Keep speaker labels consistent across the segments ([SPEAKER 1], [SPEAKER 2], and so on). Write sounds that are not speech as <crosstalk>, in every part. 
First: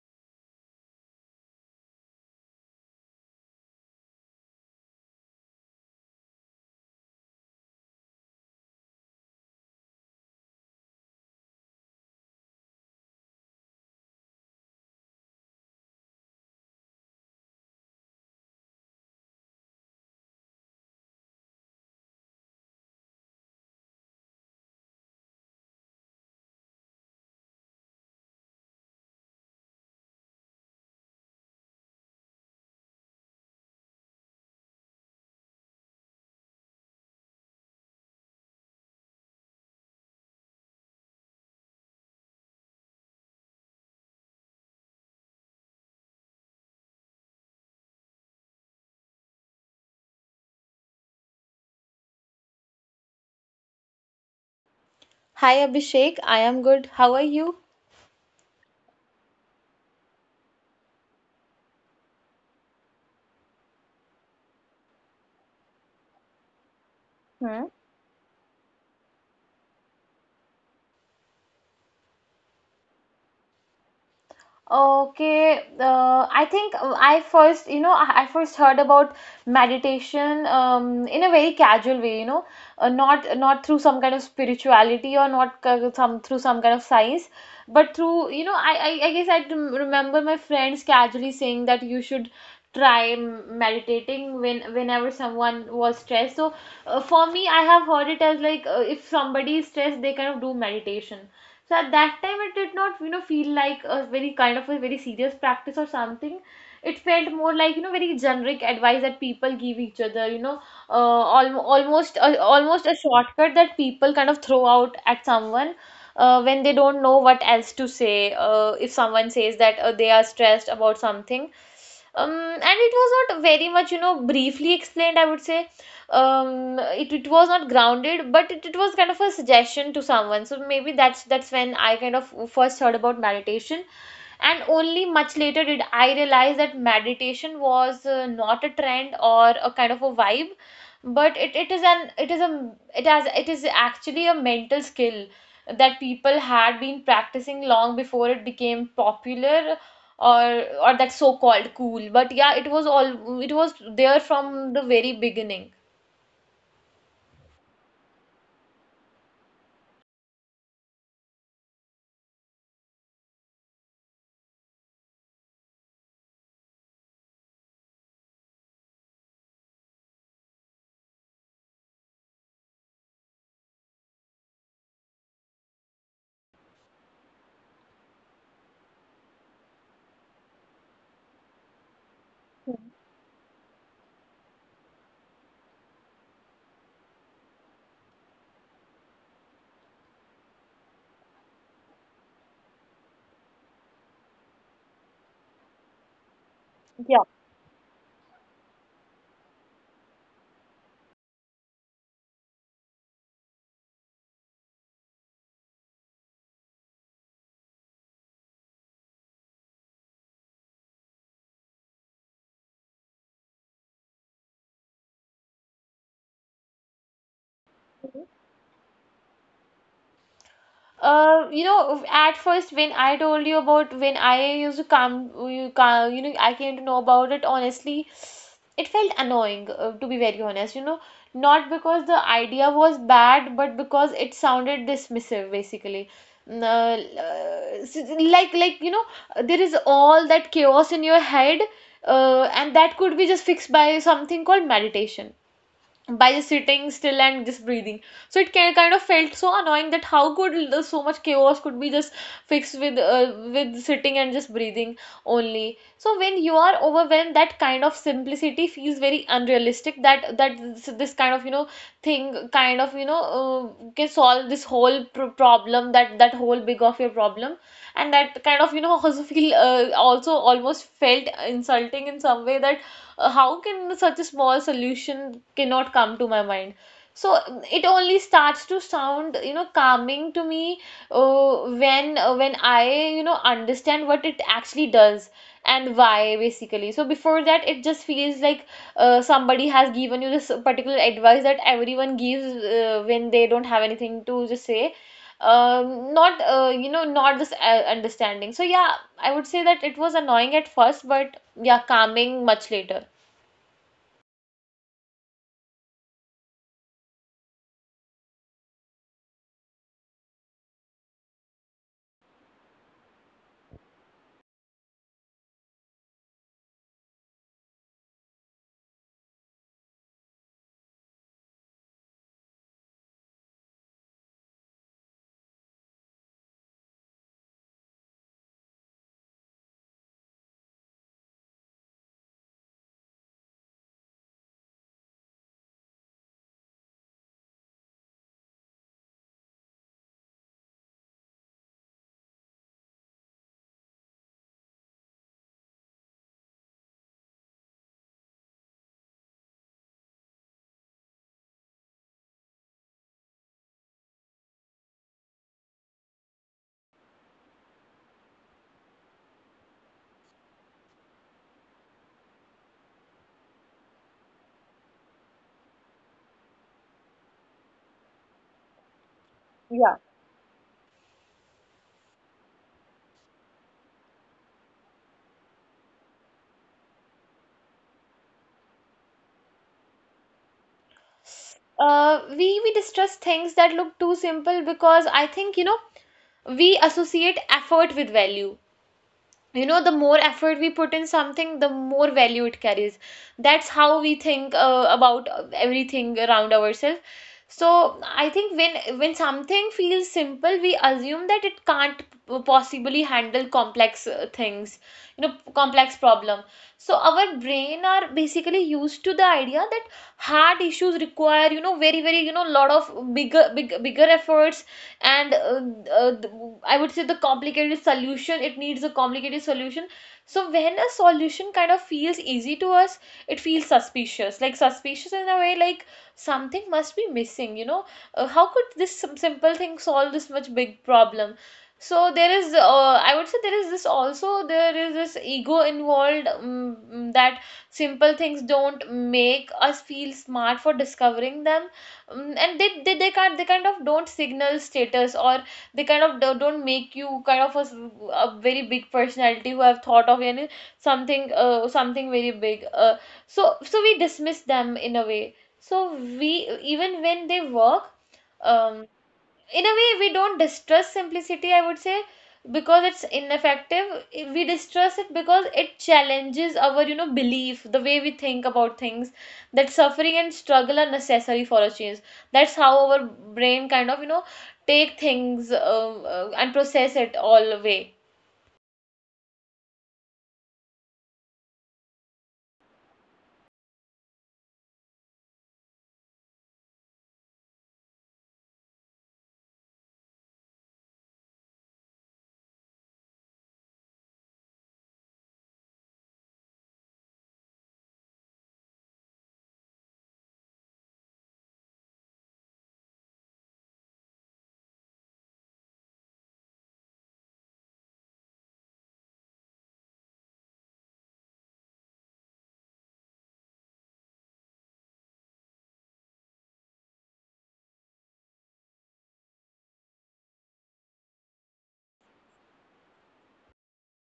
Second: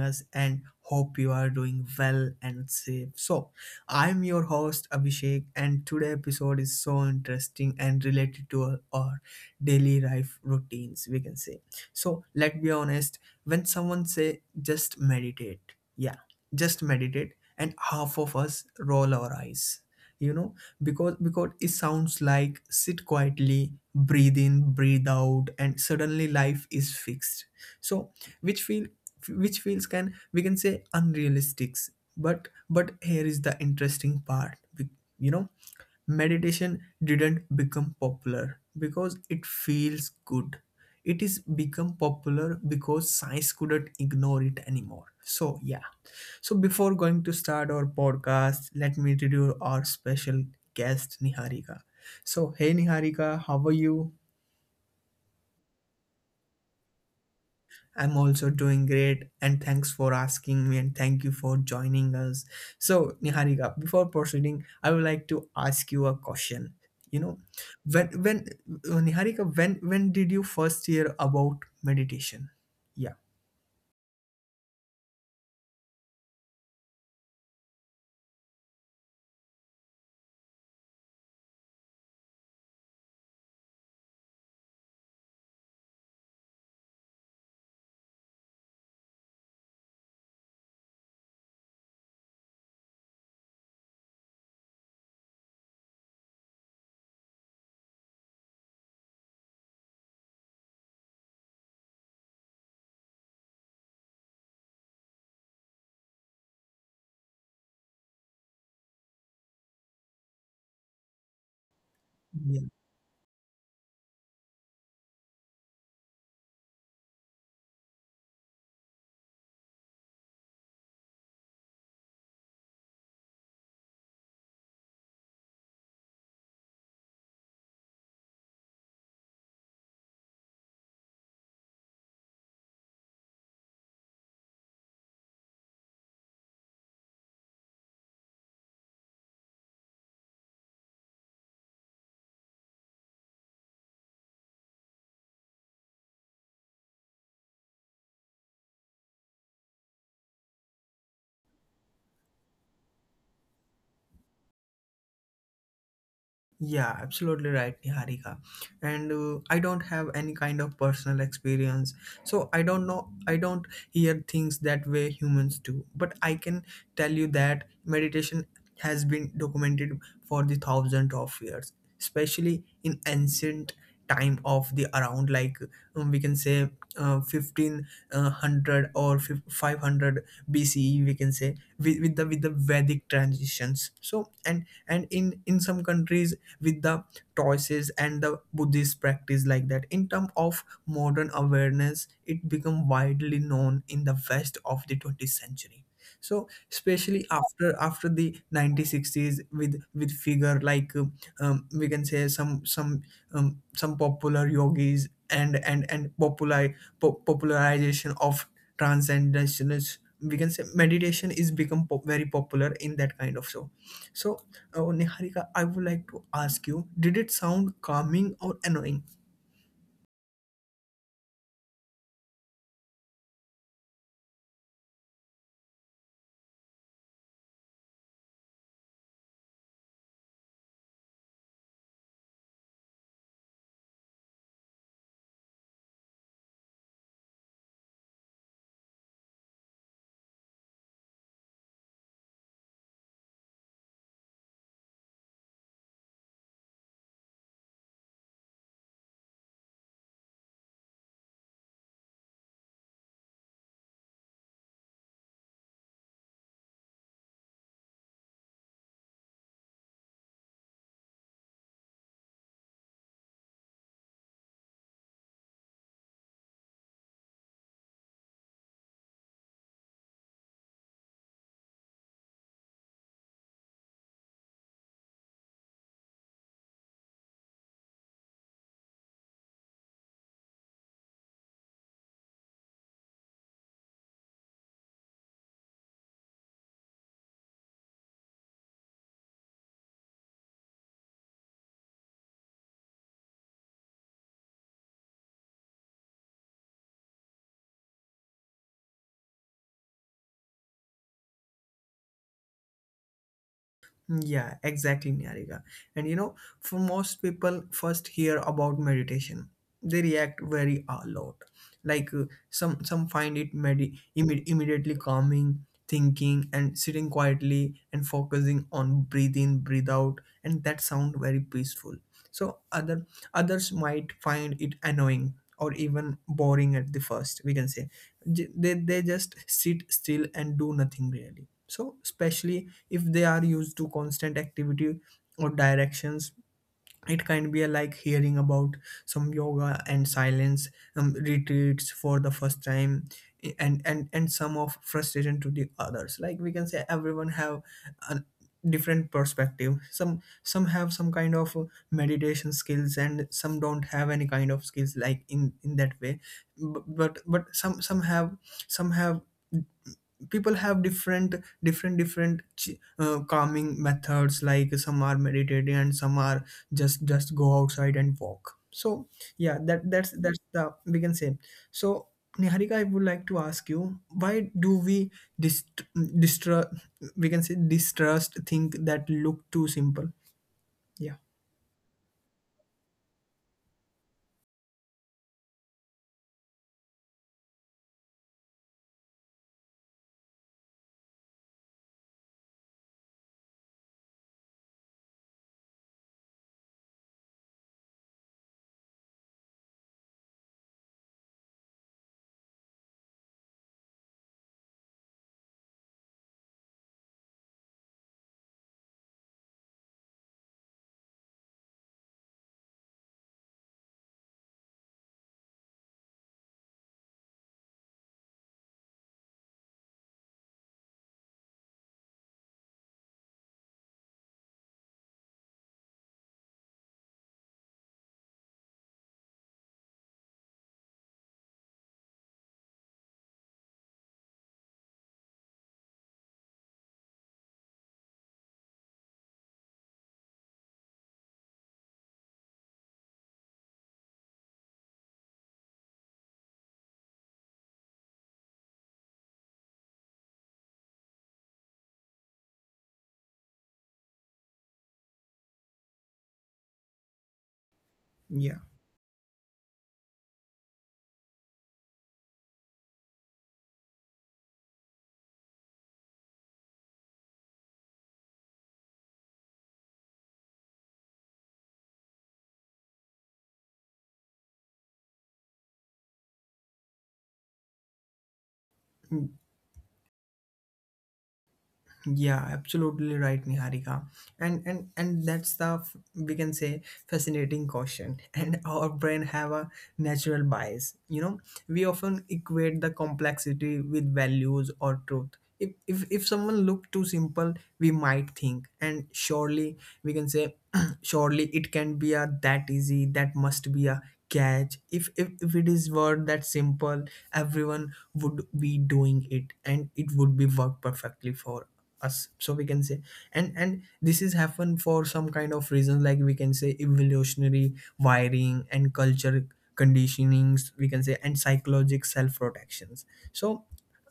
[SPEAKER 1] us. And hope you are doing well and safe. So, I'm your host Abhishek, and today episode is so interesting and related to our daily life routines. We can say. So, let's be honest. When someone say just meditate, yeah, just meditate, and half of us roll our eyes. You know, because it sounds like sit quietly breathe in breathe out and suddenly life is fixed. So which feel which feels, can we can say, unrealistic. But here is the interesting part. you know meditation didn't become popular because it feels good. It is become popular because science couldn't ignore it anymore, so yeah. So before going to start our podcast, let me introduce our special guest Niharika. So hey Niharika, how are you?
[SPEAKER 2] Hi Abhishek, I am good. How are you?
[SPEAKER 1] I'm also doing great and thanks for asking me and thank you for joining us. So Niharika, before proceeding, I would like to ask you a question. You know,
[SPEAKER 2] Hmm.
[SPEAKER 1] when Niharika, when did you first hear about meditation? Yeah.
[SPEAKER 2] Okay, I think I first, I first heard about meditation in a very casual way, not through some kind of spirituality or not c- some through some kind of science, but through, I guess I remember my friends casually saying that you should try meditating whenever someone was stressed. So for me, I have heard it as like if somebody is stressed, they kind of do meditation. So at that time, it did not, feel like a very kind of a very serious practice or something. It felt more like, very generic advice that people give each other, almost a,
[SPEAKER 1] Yeah.
[SPEAKER 2] almost a shortcut that people kind of throw out at someone when they don't know what else to say. If someone says that they are stressed about something and it was not very much, you know, briefly explained, I would say. It was not grounded, but it was kind of a suggestion to someone. So maybe that's when I kind of first heard about meditation. And only much later did I realize that meditation was not a trend or a kind of a vibe, but it is an it is a it has it is actually a mental skill that people had been practicing long before it became popular, or or that so-called cool. But yeah, it was there from the very beginning.
[SPEAKER 1] Yeah, absolutely right, Niharika. And I don't have any kind of personal experience, so I don't know, I don't hear things that way humans do. But I can tell you that meditation has been documented for the thousands of years, especially in ancient time of the around like, we can say, 1500 or 500 BCE we can say, with the Vedic transitions. So and in some countries with the choices and the buddhist practice like that. In terms of modern awareness, it became widely known in the west of the 20th century. So especially after the 1960s with figure like we can say, some popular yogis and and popularization of transcendence, we can say meditation is become very popular in that kind of so. So, Niharika, I would like to ask you, did it sound calming or annoying?
[SPEAKER 2] You know, at first when I told you about when I used to come, you know, I came to know about it. Honestly, it felt annoying, to be very honest. You know, not because the idea was bad, but because it sounded dismissive, basically. Like, you know, there is all that chaos in your head, and that could be just fixed by something called meditation, by just sitting still and just breathing. So it can, kind of felt so annoying that how could the, so much chaos could be just fixed with sitting and just breathing only. So when you are overwhelmed, that kind of simplicity feels very unrealistic, that this kind of, you know, thing kind of, you know, can solve this whole problem, that whole big of your problem. And that kind of, you know, <laughs> also feel also almost felt insulting in some way, that how can such a small solution cannot come to my mind. So it only starts to sound, you know, calming to me when I, you know, understand what it actually does and why basically. So before that, it just feels like somebody has given you this particular advice that everyone gives when they don't have anything to just say. Not you know, not this understanding. So yeah, I would say that it was annoying at first, but yeah, calming much later.
[SPEAKER 1] Yeah, exactly, Nyarika. And you know, for most people, first hear about meditation, they react very a lot. Like some find it immediately calming, thinking, and sitting quietly and focusing on breathe in, breathe out, and that sound very peaceful. So others might find it annoying or even boring at the first. We can say they just sit still and do nothing really. So especially if they are used to constant activity or directions, it can be a like hearing about some yoga and silence retreats for the first time, and some of frustration to the others, like we can say everyone have a different perspective. Some have some kind of meditation skills and some don't have any kind of skills like in that way. But some have people have different calming methods. Like some are meditating and some are just go outside and walk, so yeah, that
[SPEAKER 2] Yeah.
[SPEAKER 1] that's that's the we can say. So Niharika, I would like to ask you, why do we dist- distra we can say distrust think that look too simple, yeah?
[SPEAKER 2] We distrust things that look too simple because I think, you know, we associate effort with value. You know, the more effort we put in something, the more value it carries. That's how we think about everything around ourselves. So I think when something feels simple, we assume that it can't possibly handle complex things, you know, complex problem. So our brain are basically used to the idea that hard issues require, you know, very very, you know, lot of bigger bigger efforts. And uh, th- I would say the complicated solution, it needs a complicated solution. So when a solution kind of feels easy to us, it feels suspicious, like suspicious in a way, like something must be missing, you know. How could this simple thing solve this much big problem? So there is I would say there is this, also there is this ego involved that simple things don't make us feel smart for discovering them. Mm, and they can't, they kind of don't signal status, or they kind of don't make you kind of a, a very big personality who have thought of any something, something very big. So so we dismiss them in a way, so we, even when they work
[SPEAKER 1] Yeah.
[SPEAKER 2] um in a way, we don't distrust simplicity, I would say, because it's ineffective. We distrust it because it challenges our, you know, belief, the way we think about things, that suffering and struggle are necessary for a change. That's how our brain kind of, you know, take things and process it all away.
[SPEAKER 1] Yeah, absolutely right, Niharika. And and that's the we can say fascinating caution. <laughs> And our brain have a natural bias. You know, we often equate the complexity with values or truth. If someone look too simple, we might think, and surely we can say, <clears throat> surely it can be a that easy. That must be a catch. If it is word that simple, everyone would be doing it, and it would be work perfectly for us, so we can say. And this is happen for some kind of reason, like we can say evolutionary wiring and culture conditionings, we can say, and psychological self protections. So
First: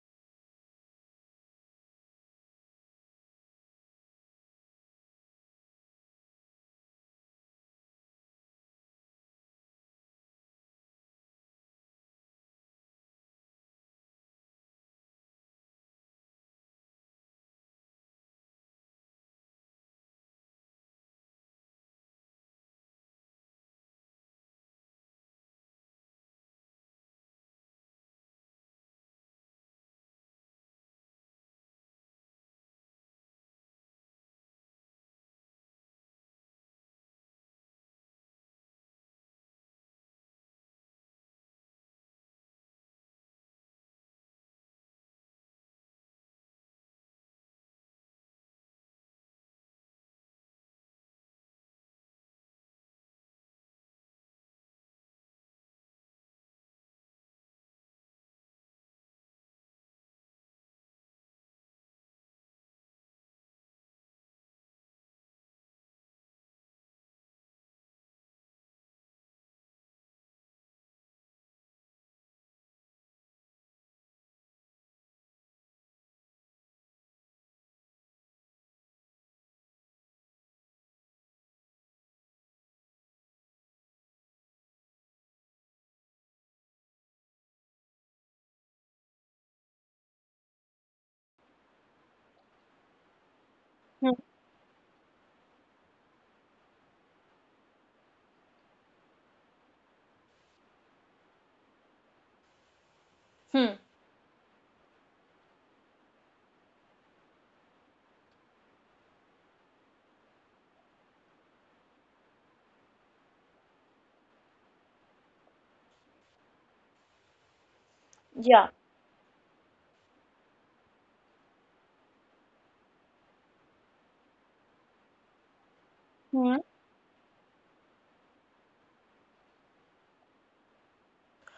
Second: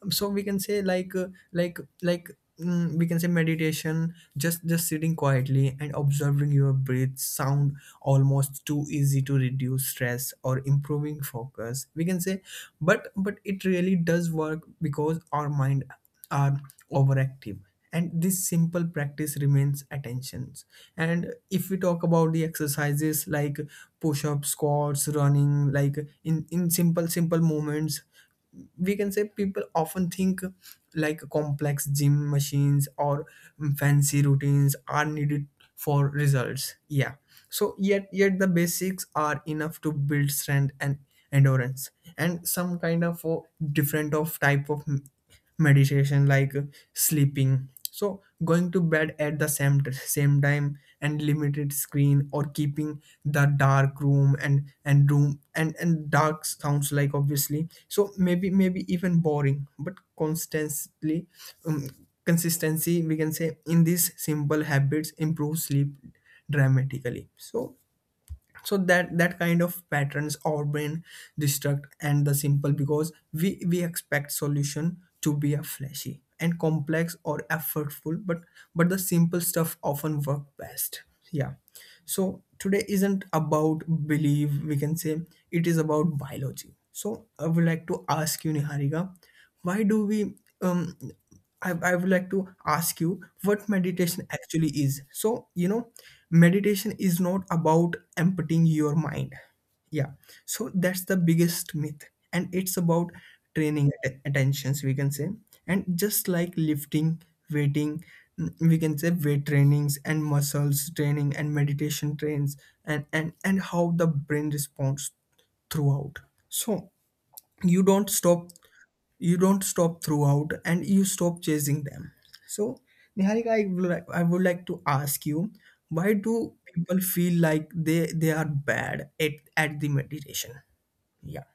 [SPEAKER 1] so we can say like like like we can say meditation just sitting quietly and observing your breath, sound almost too easy to reduce stress or improving focus, we can say. But it really does work because our mind are overactive, and this simple practice remains attentions. And if we talk about the exercises like push up, squats running, like in simple simple movements, we can say people often think like complex gym machines or fancy routines are needed for results, yeah. So yet the basics are enough to build strength and endurance. And some kind of different of type of meditation like sleeping, so going to bed at the same time and limited screen, or keeping the dark room and and dark sounds like obviously, so maybe maybe even boring but constantly, um, consistency, we can say in these simple habits improve sleep dramatically. So so that that kind of patterns our brain destruct and the simple, because we expect solution to be a flashy and complex or effortful, but the simple stuff often work best, yeah. So today isn't about belief, we can say, it is about biology. So I would like to ask you Niharika, why do we um I would like to ask you what
[SPEAKER 2] Hmm.
[SPEAKER 1] meditation actually is, so you know. Meditation is not about emptying your mind, yeah, so that's the biggest myth. And it's about
[SPEAKER 2] hmm
[SPEAKER 1] training attentions, we can say. And just like lifting weighting, we can say weight trainings and muscles training and meditation trains, and and how the brain responds throughout. So you don't stop,
[SPEAKER 2] yeah
[SPEAKER 1] you don't stop throughout, and you stop chasing them. So Niharika, I would like to ask you, why do people feel like they are bad at the meditation, yeah?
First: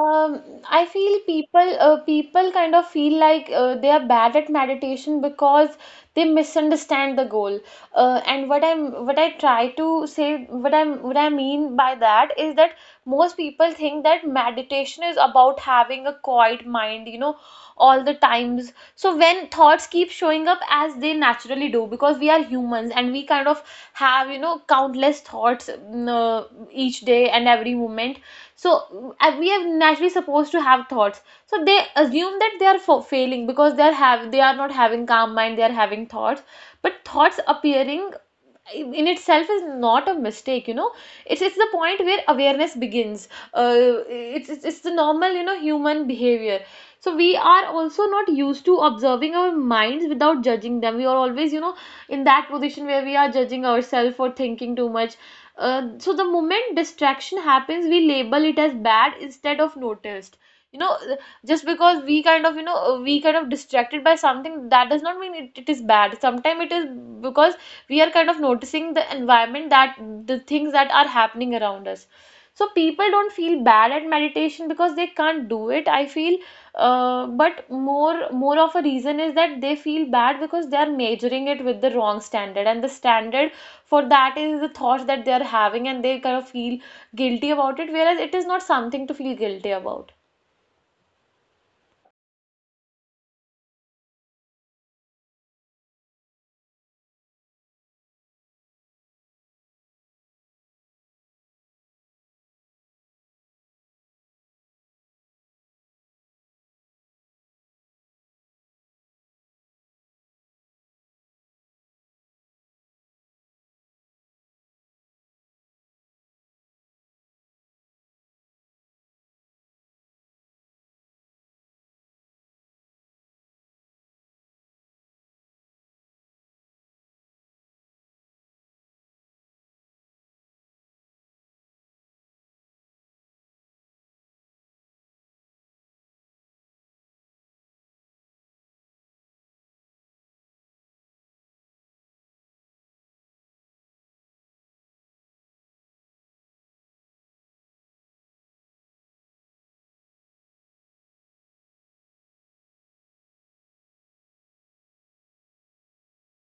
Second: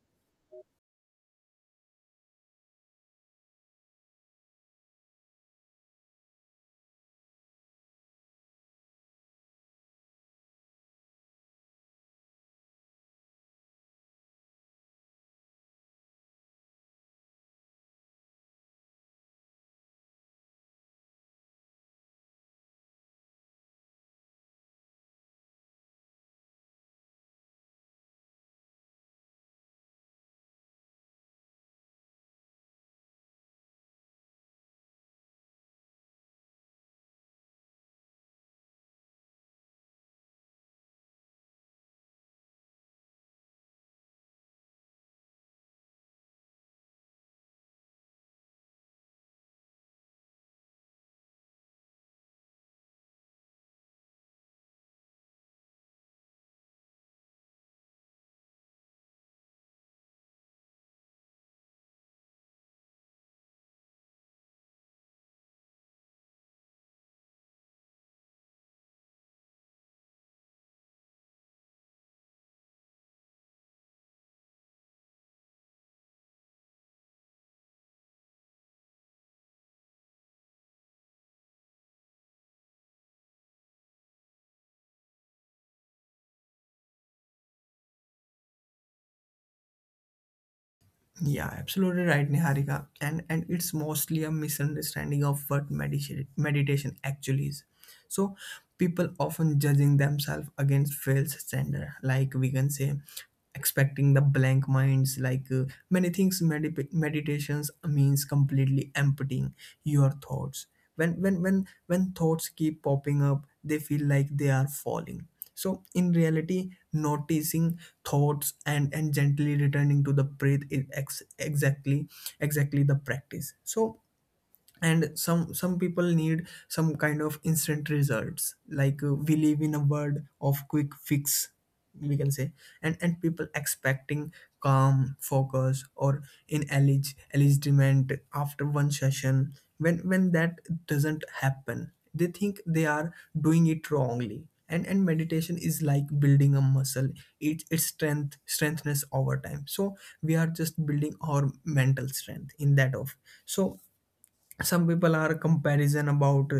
[SPEAKER 2] Um, I feel people people kind of feel like they are bad at meditation because they misunderstand the goal. And what I'm, what I mean by that is that most people think that meditation is about having a quiet mind, you know, all the times. So when thoughts keep showing up as they naturally do, because we are humans and we kind of have, you know, countless thoughts, mm, each day and every moment. So we are naturally supposed to have thoughts. So they assume that they are failing because they are not having calm mind, they are having thoughts. But thoughts appearing in itself is not a mistake, you know. It's the point where awareness begins. It's the normal, you know, human behavior. So we are also not used to observing our minds without judging them. We are always, you know, in that position where we are judging ourselves or thinking too much. So the moment distraction happens, we label it as bad instead of noticed, you know. Just because we kind of, you know, we kind of distracted by something, that does not mean it is bad. Sometimes it is because we are kind of noticing the environment, that the things that are happening around us. So people don't feel bad at meditation because they can't do it, I feel. But more of a reason is that they feel bad because they are measuring it with the wrong standard, and the standard for that is the thoughts that they are having, and they kind of feel guilty about it, whereas it is not something to feel guilty about.
[SPEAKER 1] Yeah, absolutely right, Niharika. And it's mostly a misunderstanding of what meditation actually is. So people often judging themselves against false standard, like we can say, expecting the blank minds like many things medip meditations means completely emptying your thoughts. When thoughts keep popping up, they feel like they are falling. So in reality, noticing thoughts and gently returning to the breath is exactly the practice, so. And some people need some kind of instant results, like we live in a world of quick fix, we can say. And people expecting calm focus or enlightenment after one session. When that doesn't happen, they think they are doing it wrongly. And meditation is like building a muscle. It strengthens over time, so we are just building our mental strength in that of. So some people are comparison about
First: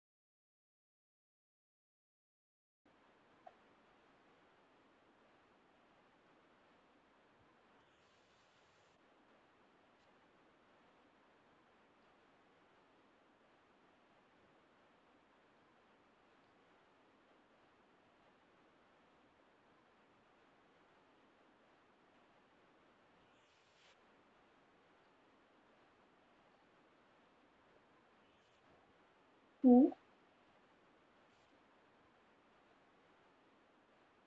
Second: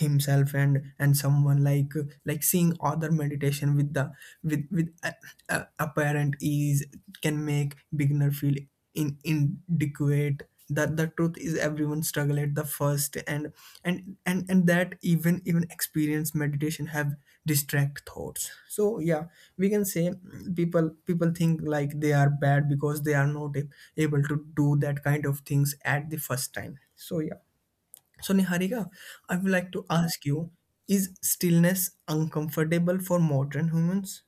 [SPEAKER 1] himself and someone, like seeing other meditation with the with apparent ease, can make beginner feel in inadequate. That the truth is everyone struggle at the first, and and that even experienced meditation have distract thoughts, so yeah, we can say. People think like they are bad because they are not able to do that kind of things at the first time, so yeah. So Niharika, I would like to
[SPEAKER 2] Hmm.
[SPEAKER 1] ask you, is stillness uncomfortable for modern humans?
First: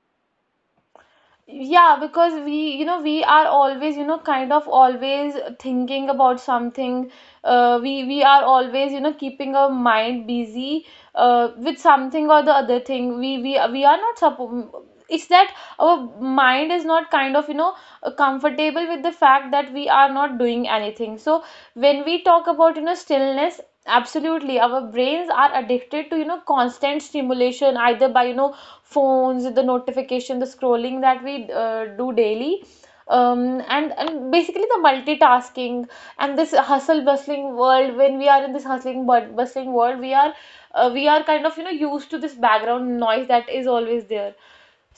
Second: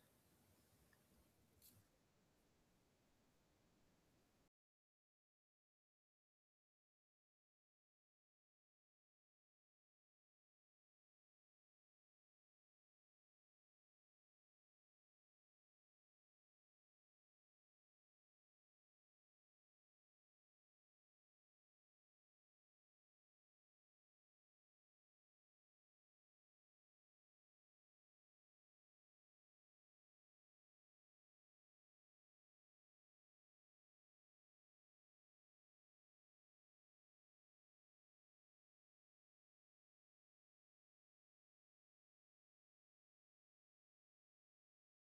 [SPEAKER 2] Yeah, because we, you know, we are always, you know, kind of always thinking about something. We are always, you know, keeping our mind busy with something or the other thing. We are not it's that our mind is not kind of, you know, comfortable with the fact that we are not doing anything. So when we talk about, you know, stillness, absolutely. Our brains are addicted to, you know, constant stimulation, either by, you know, phones, the notification, the scrolling that we do daily. And basically the multitasking and this hustle bustling world, when we are in this hustling bustling world, we are kind of, you know, used to this background noise that is always there.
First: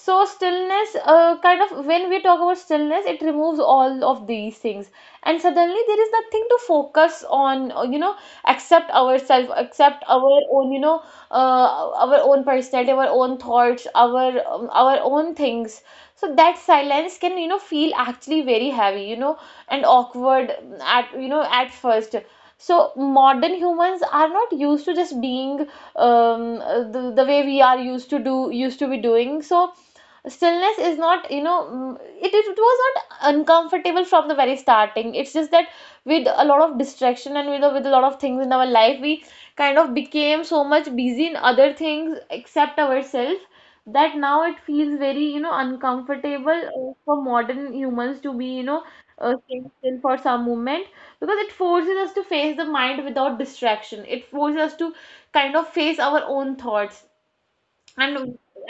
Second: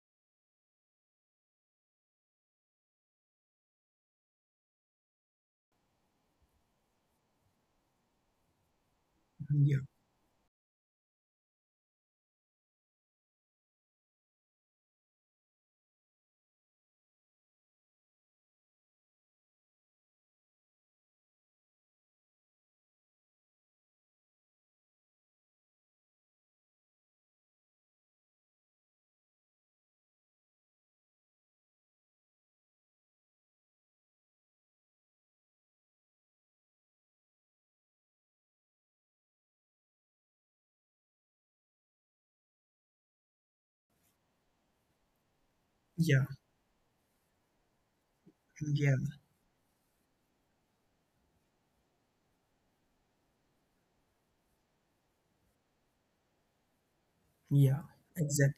[SPEAKER 2] So stillness, kind of when we talk about stillness, it removes all of these things, and suddenly there is nothing to focus on. You know, accept ourselves,
[SPEAKER 1] Yeah.
[SPEAKER 2] accept our own, you know, uh, our own personality, our own thoughts, our own things. So that silence can, you know, feel actually very heavy, you know, and awkward at, you know, at first. So modern humans are not used to just being um, the way we are used to do used to be doing. So stillness is not, you know, mm, it was not uncomfortable from the very starting. It's just that with a lot of distraction and with a lot of things in our life, we kind of became so much busy in other things except ourselves, that now it feels very, you know,
[SPEAKER 1] Yeah.
[SPEAKER 2] uncomfortable for modern humans to be, you know,
[SPEAKER 1] Yeah.
[SPEAKER 2] staying still for some moment, because it forces us to face the mind without distraction. It forces us to kind of face our own thoughts.
[SPEAKER 1] Yeah,
[SPEAKER 2] and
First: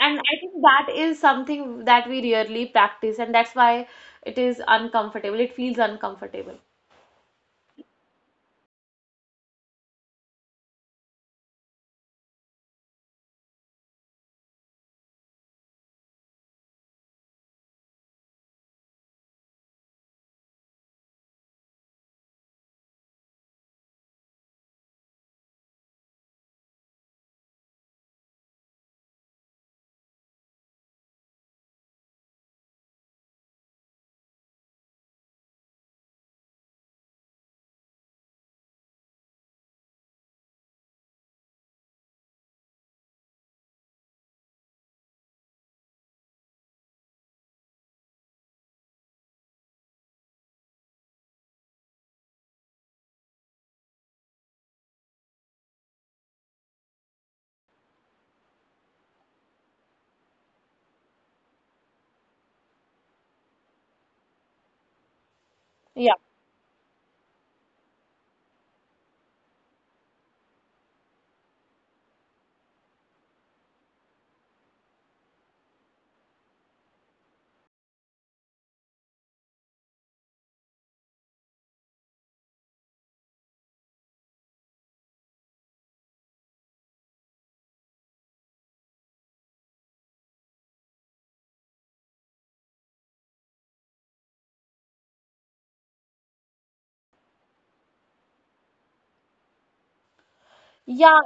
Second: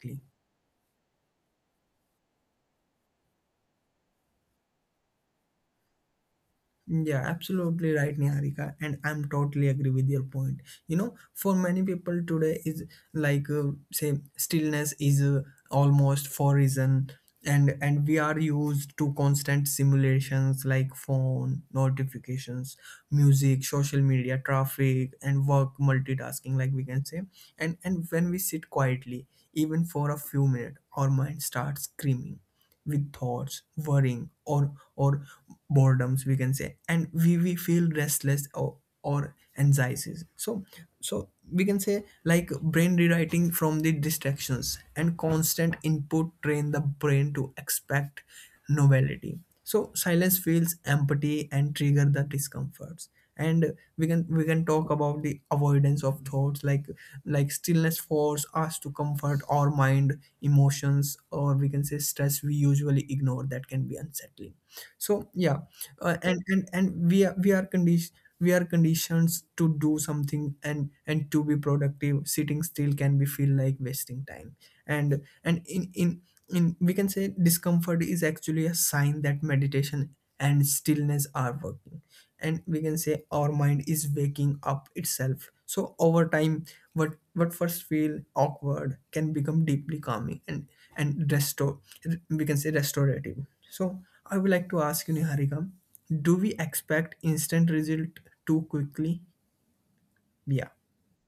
[SPEAKER 2] and I think that is something that we rarely practice, and that's why it is uncomfortable. It feels uncomfortable.
[SPEAKER 1] Yeah, absolutely right, Niharika, and I'm totally agree with your point. You know, for many people today is like say stillness is almost for reason. And we are used to constant simulations like phone notifications, music, social media, traffic, and work multitasking, like we can say. And when we sit quietly, even for a few minutes, our mind starts screaming with thoughts worrying or boredoms, we can say, and we feel restless or anxieties, so. So we can say like brain rewriting from the distractions and constant input train the brain to expect novelty. So silence feels empathy and trigger the discomforts. And we can talk about the avoidance of thoughts, like stillness force us to comfort our mind, emotions, or we can say stress we usually ignore that can be unsettling, so yeah.
[SPEAKER 2] Yeah,
[SPEAKER 1] And and we are conditioned, we are conditioned to do something and to be productive. Sitting still can be feel like wasting time. And in we can say discomfort is actually a sign that meditation and stillness are working. And we can say our mind is waking up itself. So over time, what first feel awkward can become deeply calming and restore, we can say restorative. So I would like to ask you Niharika, do we expect instant result too quickly? Yeah.
[SPEAKER 2] yeah,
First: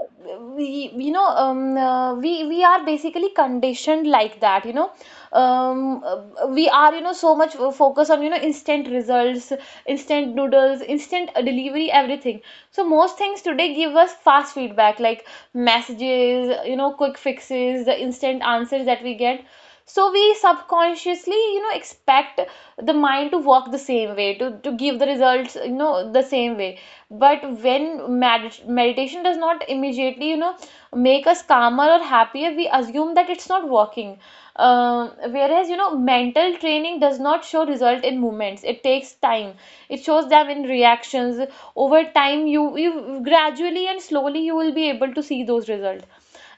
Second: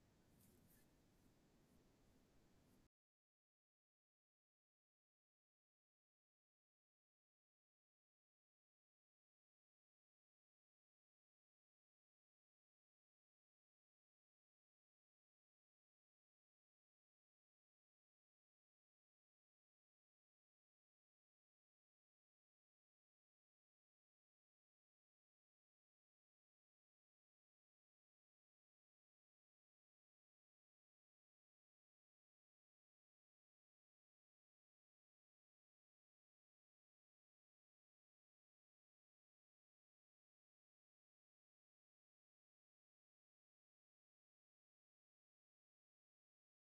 [SPEAKER 2] we we are basically conditioned like that. We are so much focus on instant results, instant noodles, instant delivery, everything. So most things today give us fast feedback like messages, quick fixes, the instant answers that we get. So we subconsciously expect the mind to work the same way, to give the results, the same way. But when meditation does not immediately make us calmer or happier, we assume that it's not working. Whereas, mental training does not show result in moments. It takes time. It shows them in reactions. Over time, you gradually and slowly you will be able to see those results.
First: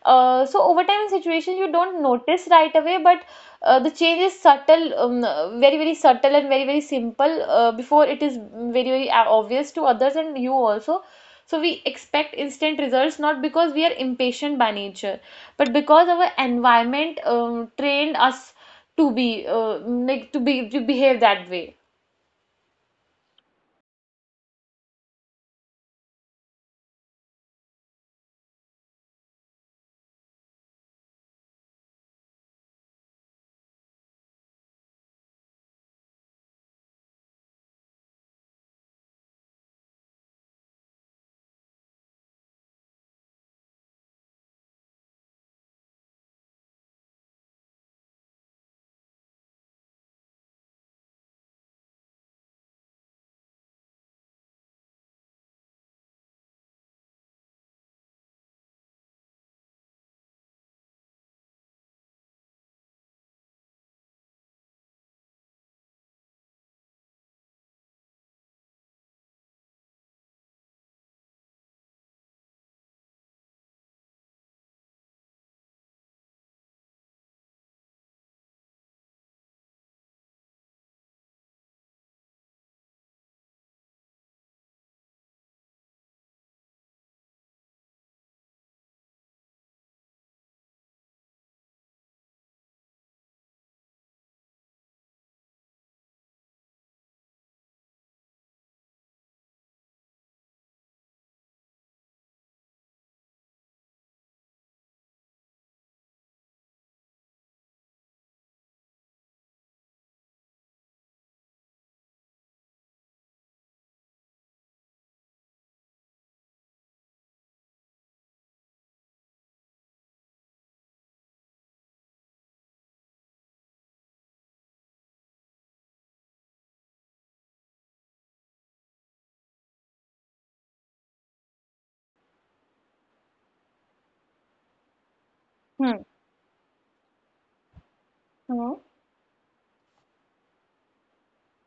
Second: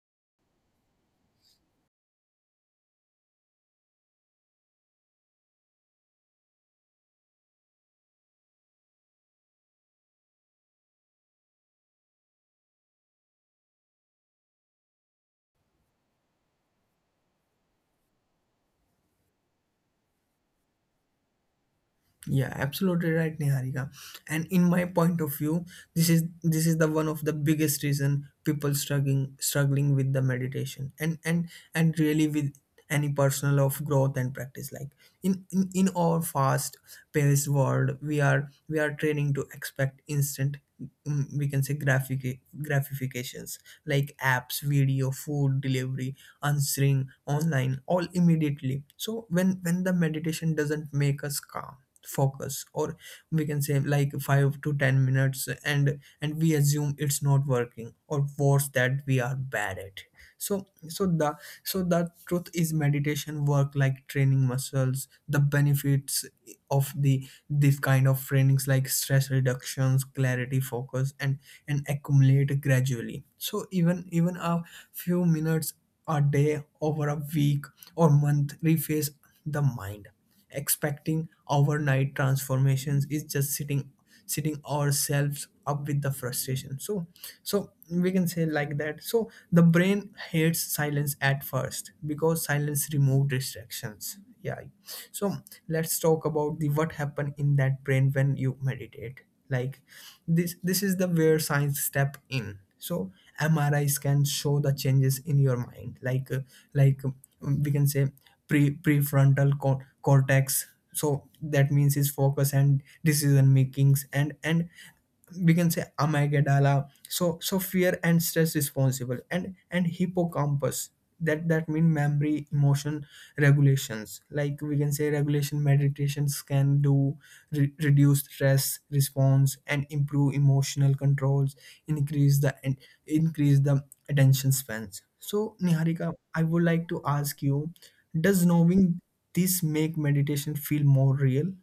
[SPEAKER 2] So over time, in situation you don't notice right away, but the change is subtle, very very subtle and very very simple, before it is very very obvious to others and you also. So we expect instant results not because we are impatient by nature, but because our environment trained us to be, to behave that way.
[SPEAKER 1] Yeah, absolutely right, Niharika. And in my point of view, this is the one of the biggest reason people struggling with the meditation and really with any personal of growth and practice. Like in our fast paced world, we are training to expect instant we can say graphic gratifications like apps, video, food delivery, answering online, all immediately. So when the meditation doesn't make us calm, focus, or we can say like 5 to 10 minutes, and we assume it's not working or worse that we are bad at. so so the so the truth is meditation work like training muscles. The benefits of the this kind of trainings, like stress reductions, clarity, focus, and accumulate gradually. So even a few minutes a day over a week or month reface the mind. Expecting overnight transformations is just sitting ourselves up with the frustration. So we can say like that. So the brain hates silence at first because silence removes distractions. Yeah. So let's talk about the what happen in that brain when you meditate. Like this is the where science step in. So MRI scans show the changes in your mind, like like we can say prefrontal cortex. So that means his focus and decision makings, and we can say amygdala, so fear and stress responsible, and hippocampus. That mean memory, emotion regulations, like we can say regulation meditations can do, reduce stress response and improve emotional controls, increase the and increase the attention spans. So
[SPEAKER 2] Hmm.
[SPEAKER 1] Niharika, I would like to ask you, does
[SPEAKER 2] Hmm.
[SPEAKER 1] knowing this make meditation feel more real?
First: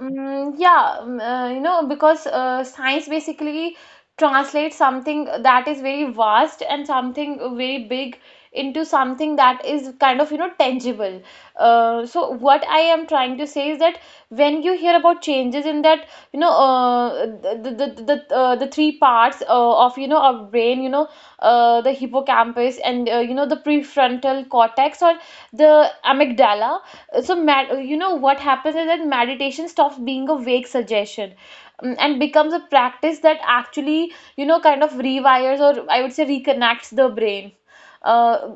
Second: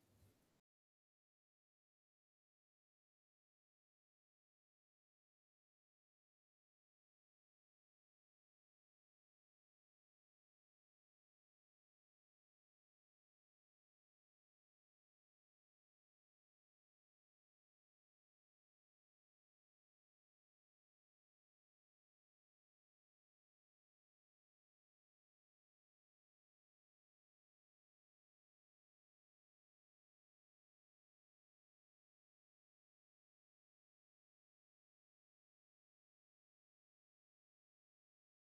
[SPEAKER 2] Mm, yeah, because science basically translates something that is very vast and something very big into something that is kind of, tangible. So what I am trying to say is that when you hear about changes in that, the three parts of, our brain, the hippocampus and the prefrontal cortex, or the amygdala. So what happens is that meditation stops being a vague suggestion, and becomes a practice that actually kind of rewires, or I would say reconnects, the brain, uh,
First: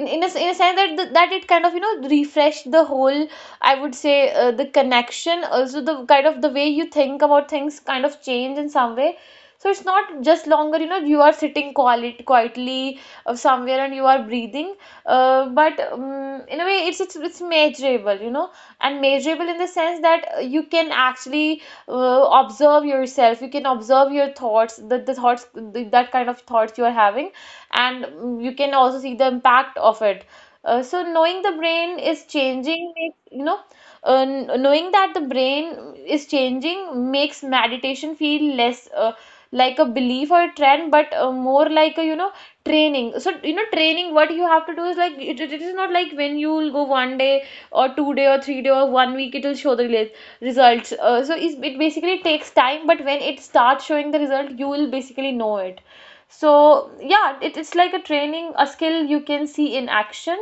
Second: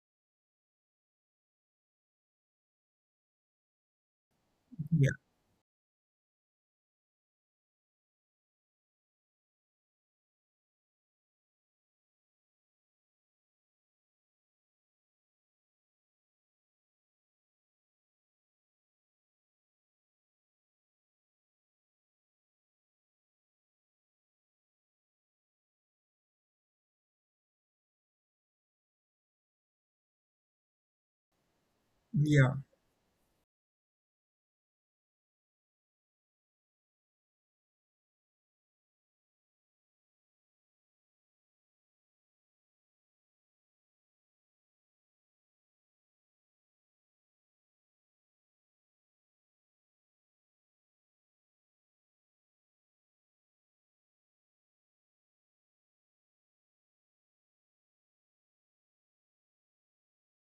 [SPEAKER 2] in a sense that that it kind of refresh the whole, I would say, the
[SPEAKER 1] Yeah.
[SPEAKER 2] connection. Also, the kind of the way you think about things kind of change in some way. So it's not just longer, you are sitting quietly somewhere and you are breathing, but in a way, it's measurable, and measurable in the sense that you can actually uh, observe yourself. You can observe your thoughts, that kind of thoughts you are having. And you can also see the impact of it. So knowing the brain is
[SPEAKER 1] Yeah.
[SPEAKER 2] changing makes, knowing that the brain is changing makes meditation feel less, like a belief or a trend, but more like a, training. So training, what you have to do is like, it is not like when you will go one day or 2 day or 3 day or one week, it will show the results. So it basically takes time, but when it starts showing the result, you will basically know it. So yeah, it's like a training, a skill you can see in action,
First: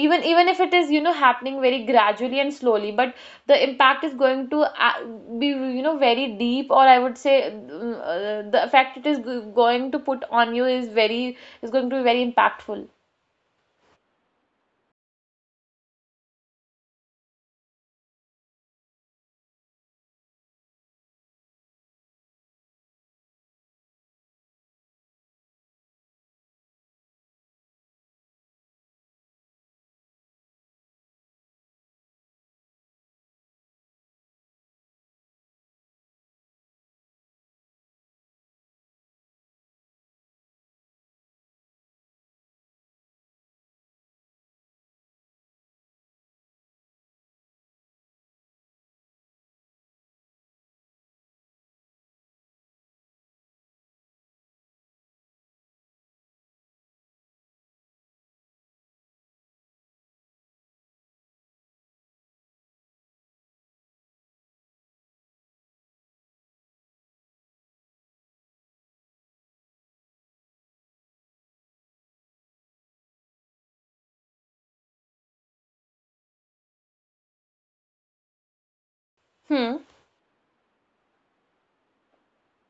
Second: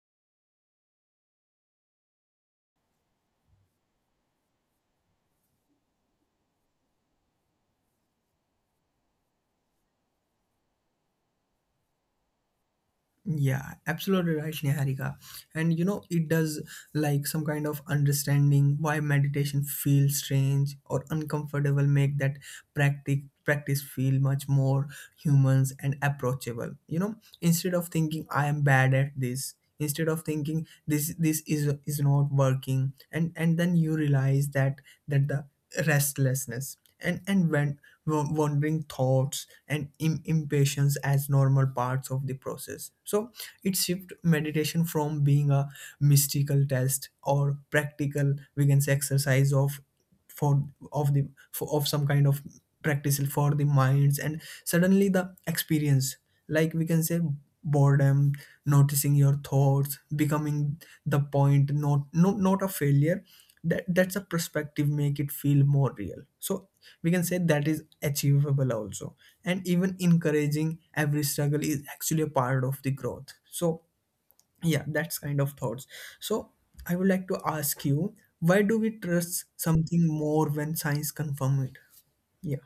[SPEAKER 2] even if it is, happening very gradually and slowly, but the impact is going to, be, very deep, or I would say, the effect it is going to put on you is very, is going to be very impactful.
[SPEAKER 1] Yeah, absolutely right, Niharika. And you know, it does, like some kind of understanding why meditation feels strange or uncomfortable make that practice practice feel much more humans and approachable. You know, instead of thinking I am bad at this, instead of thinking this is not working, and then you realize that that the restlessness and when wandering thoughts and impatience as normal parts of the process. So it shifts meditation from being a mystical test or practical, we can say, exercise of for of the for, of some kind of practice for the minds. And suddenly the experience, like we can say boredom, noticing your thoughts, becoming the point, not a failure. That's a perspective make it feel more real. So we can say that is achievable also, and even encouraging, every struggle is actually a part of the growth. So yeah, that's kind of thoughts. So I would like to ask you, why do we trust
[SPEAKER 2] Hmm.
[SPEAKER 1] something more when science confirm it? Yeah.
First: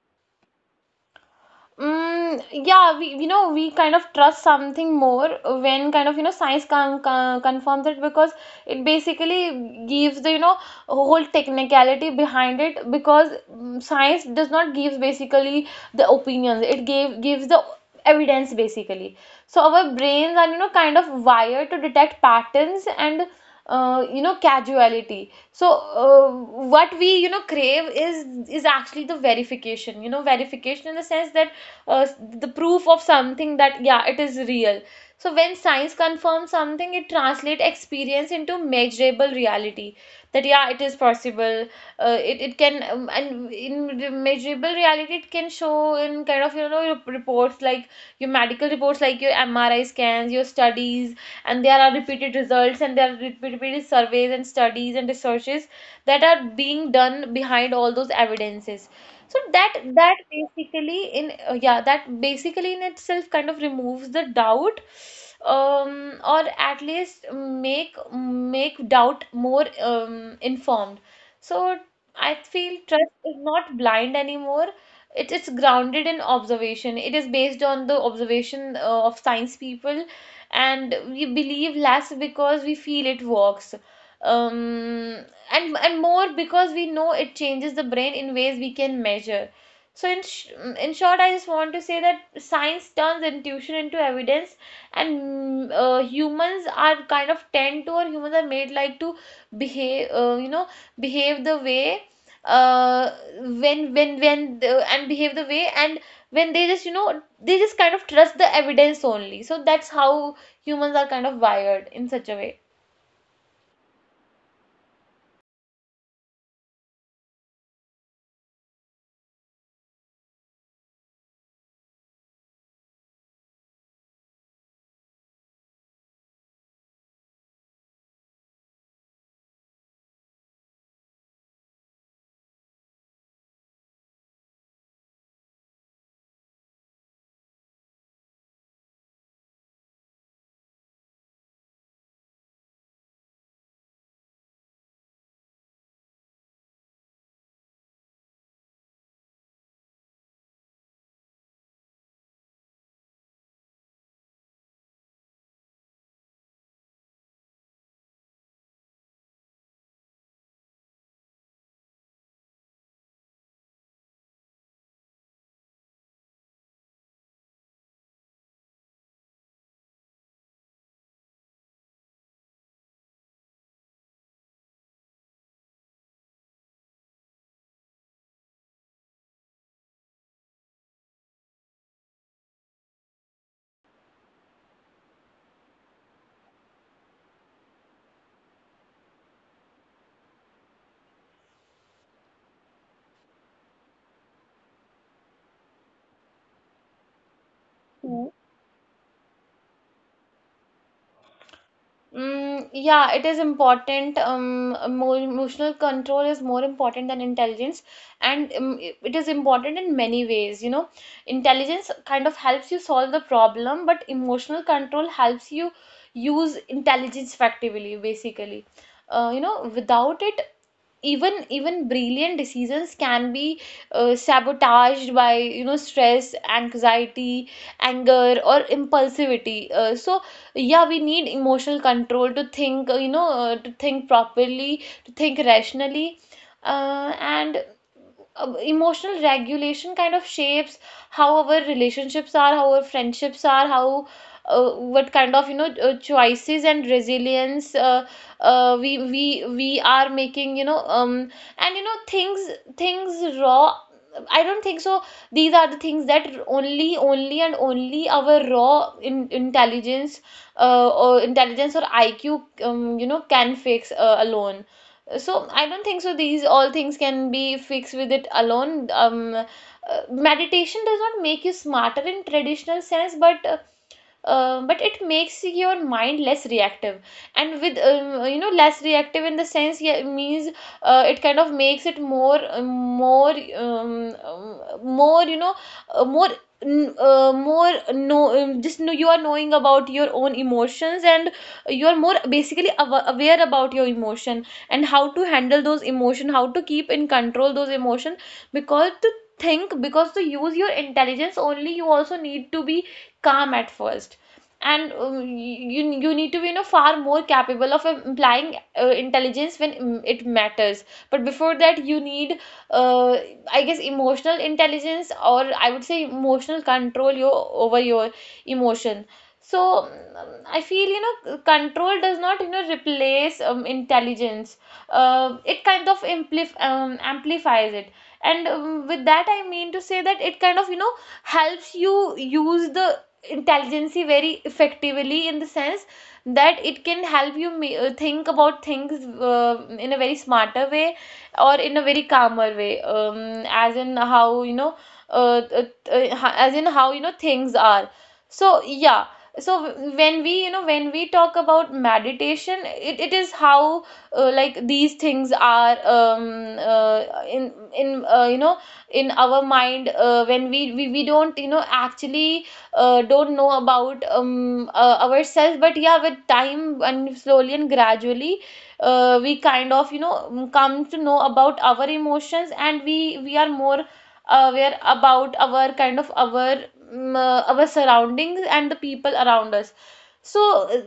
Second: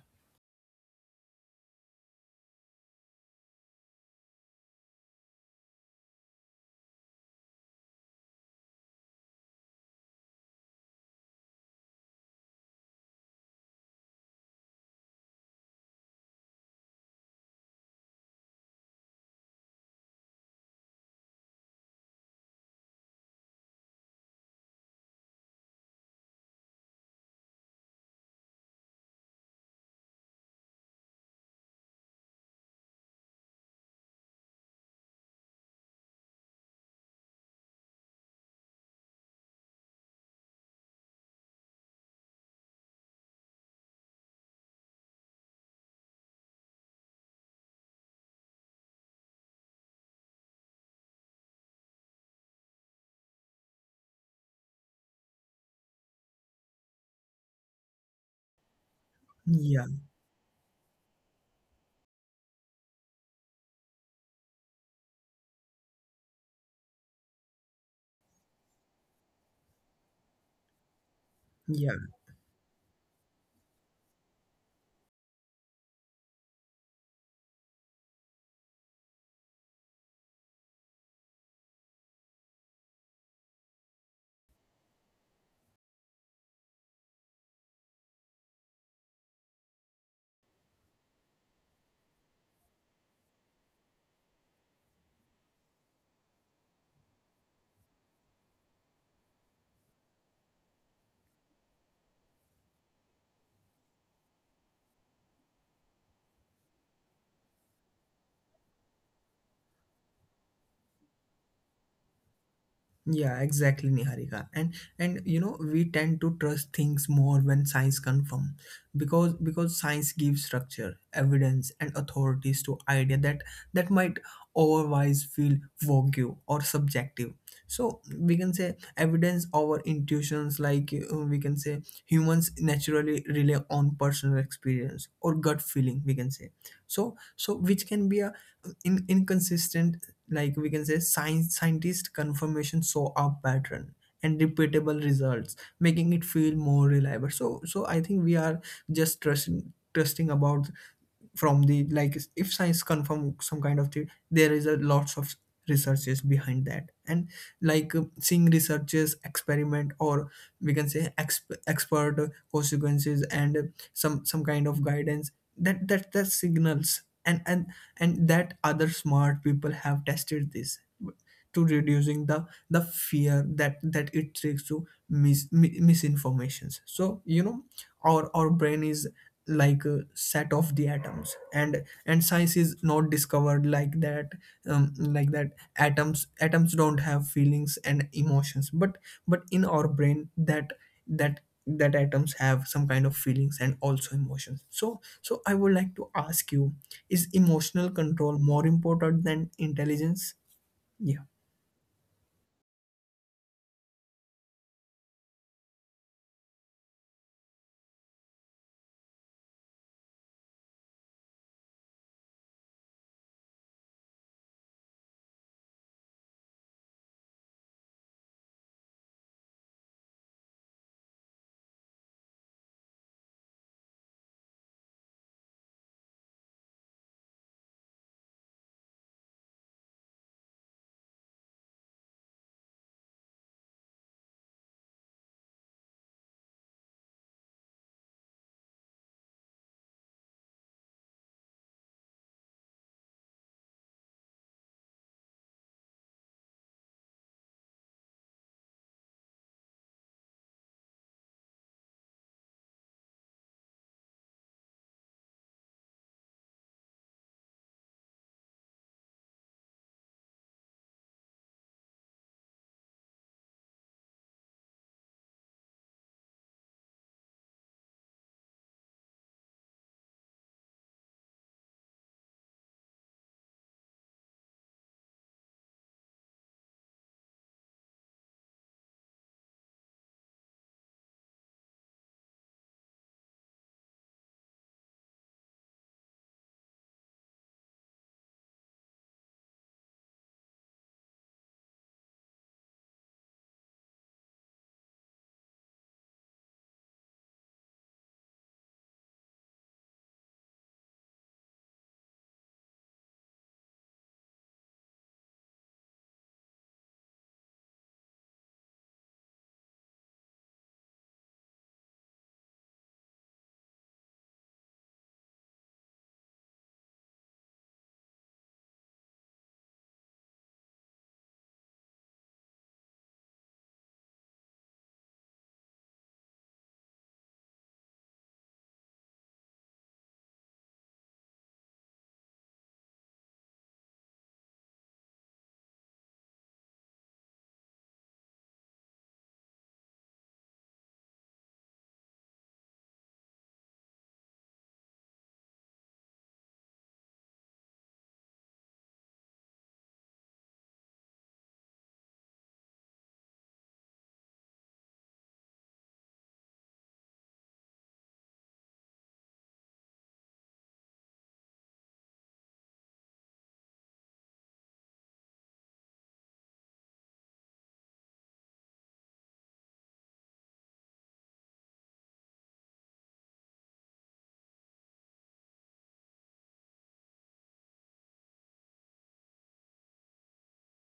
[SPEAKER 2] Mm, yeah, we we kind of trust something more when kind of, science confirms it, because it basically gives the, whole technicality behind it. Because science does not give basically the opinions, it gave gives the evidence basically. So our brains are, kind of wired to detect patterns and, casuality. So, uh, what we, crave is actually the verification, verification in the sense that, uh, the proof of something, that yeah, it is real. So when science confirms something, it translates experience into measurable reality, that yeah, it is possible. It can, and in measurable reality it can show in kind of, your reports, like your medical reports, like your MRI scans, your studies, and there are repeated results, and there are repeated surveys and studies and researches that are being done behind all those evidences. So that,
[SPEAKER 1] Yeah.
[SPEAKER 2] basically in, yeah, that basically in itself kind of removes the doubt, or at least make doubt more, informed. So
[SPEAKER 1] Yeah.
[SPEAKER 2] I feel trust is not blind anymore. It is grounded in observation. It is based on the observation of science people, and we believe less because we feel it works. Um, and more because we know it changes the brain in ways we can measure. So in in short, I just want to say that science turns intuition into evidence, and humans are kind of tend to, or humans are made like to behave, behave the way, uh when the, and behave the way, and when they just, they just kind of trust the evidence only. So that's how humans are kind of wired in such a way.
[SPEAKER 1] Yeah, exactly, Niharika. And you know, we tend to trust things more when science confirm, because science gives structure, evidence, and authorities to idea that that might otherwise feel vague or subjective. So we can say evidence over intuitions, like we can say humans naturally rely on personal experience or gut feeling. We can say, so which can be a inconsistent, like we can say science, scientist confirmation saw a pattern and repeatable results making it feel more reliable. So I think we are just trusting about from the, like if science confirm some kind of theory, there is a lots of researches behind that, and like seeing researches, experiment, or we can say expert consequences, and some kind of guidance, that signals, and that other smart people have tested this, to reducing the fear that it takes to misinformations. So you know, our brain is like a set of the atoms, and science is not discovered like that, like that, atoms don't have feelings and emotions. But in our brain, that that atoms have some kind of feelings and also emotions. So I would like to ask you, is emotional control more important than intelligence? Yeah.
[SPEAKER 2] Mm, yeah, it is important. Emotional control is more important than intelligence, and it is important in many ways. You know, intelligence kind of helps you solve the problem, but emotional control helps you use intelligence effectively, basically. Without it, even brilliant decisions can be sabotaged by, stress, anxiety, anger, or impulsivity. So yeah, we need emotional control to think, to think properly, to think rationally, and emotional regulation kind of shapes how our relationships are, how our friendships are, how, what kind of, choices and resilience, we are making. And, things raw. I don't think so. These are the things that only, only, and only our raw, intelligence, or intelligence or IQ, can fix, alone. So I don't think so these all things can be fixed with it alone. Meditation does not make you smarter in traditional sense, but it makes your mind less reactive, and with, less reactive in the sense, yeah, it means, it kind of makes it more, more, more, more, no, just know you are knowing about your own emotions, and you are more basically aware about your emotion, and how to handle those emotion, how to keep in control those emotion, because to think, because to use your intelligence only, you also need to be calm at first, and you need to be, far more capable of implying, intelligence when, it matters. But before that you need, uh, I guess emotional intelligence, or I would say emotional control, your over your emotion. So I feel, control does not, replace, intelligence. It kind of amplifies it, and with that I mean to say that it kind of, helps you use the intelligence very effectively, in the sense that it can help you, think about things, in a very smarter way, or in a very calmer way, as in how, uh, uh, as in how, things are. So yeah. So when we, when we talk about meditation, it is how, like these things are, in you know in our mind, when we don't, actually, don't know about, ourselves. But yeah, with time and slowly and gradually, we kind of, come to know about our emotions, and we are more aware about our, kind of, our, our surroundings and the people around us. So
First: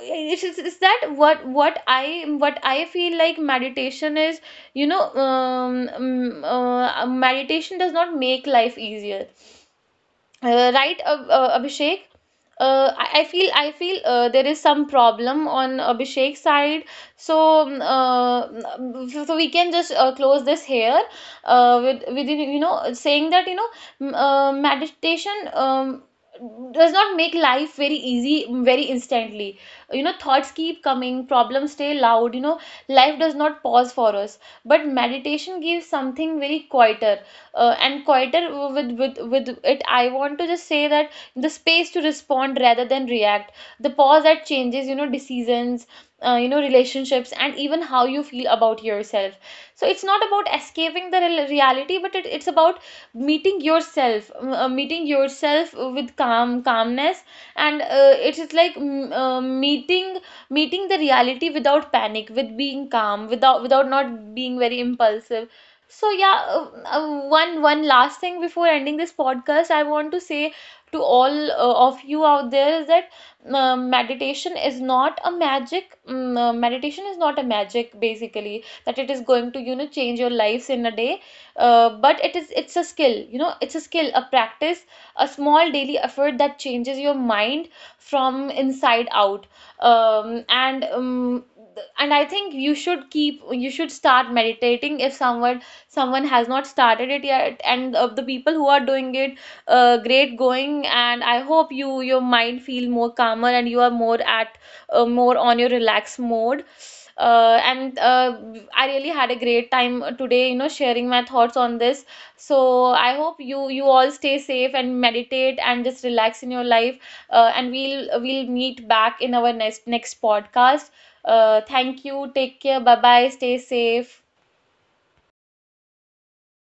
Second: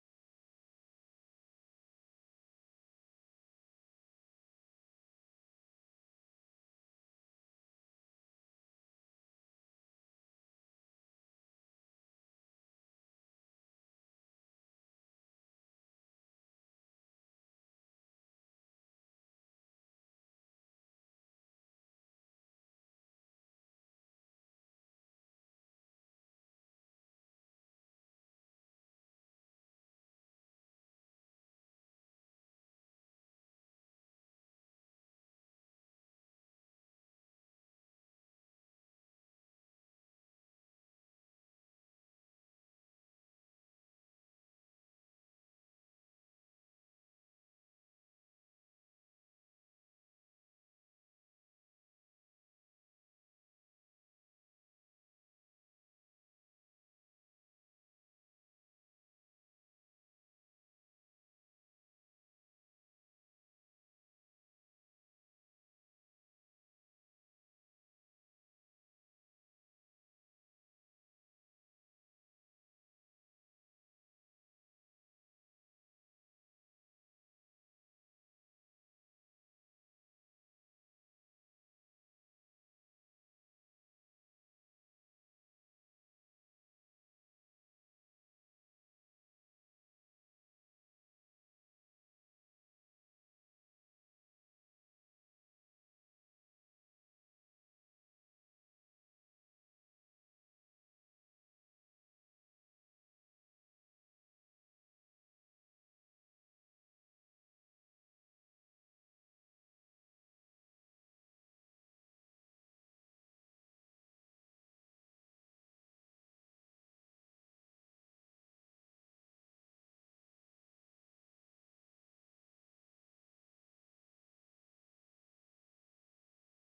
[SPEAKER 2] it's that what I feel like meditation is. Meditation does not make life easier, right, Abhishek? I feel there is some problem on Abhishek's side. so um, uh, so we can just close this here with, saying that, meditation, does not make life very easy, very instantly. Thoughts keep coming, problems stay loud, life does not pause for us, but meditation gives something very quieter, and quieter. With it, I want to just say that the space to respond rather than react, the pause that changes, decisions, relationships, and even how you feel about yourself. So it's not about escaping the real reality, but it's about meeting yourself, meeting yourself with calmness. And it is like, meeting the reality without panic, with being calm, without not being very impulsive. So yeah, one last thing before ending this podcast, I want to say to all of you out there is that meditation is not a magic. Meditation is not a magic, basically, that it is going to, change your lives in a day. But it's a skill, you know, it's a skill, a practice, a small daily effort that changes your mind from inside out. Um, and um, and I think you should start meditating if someone has not started it yet, and of the people who are doing it, great going, and I hope your mind feel more calmer and you are more at, more on your relaxed mode. And I really had a great time today, sharing my thoughts on this. So I hope you all stay safe and meditate and just relax in your life. And we'll meet back in our next podcast. Thank you, take care, bye bye, stay safe.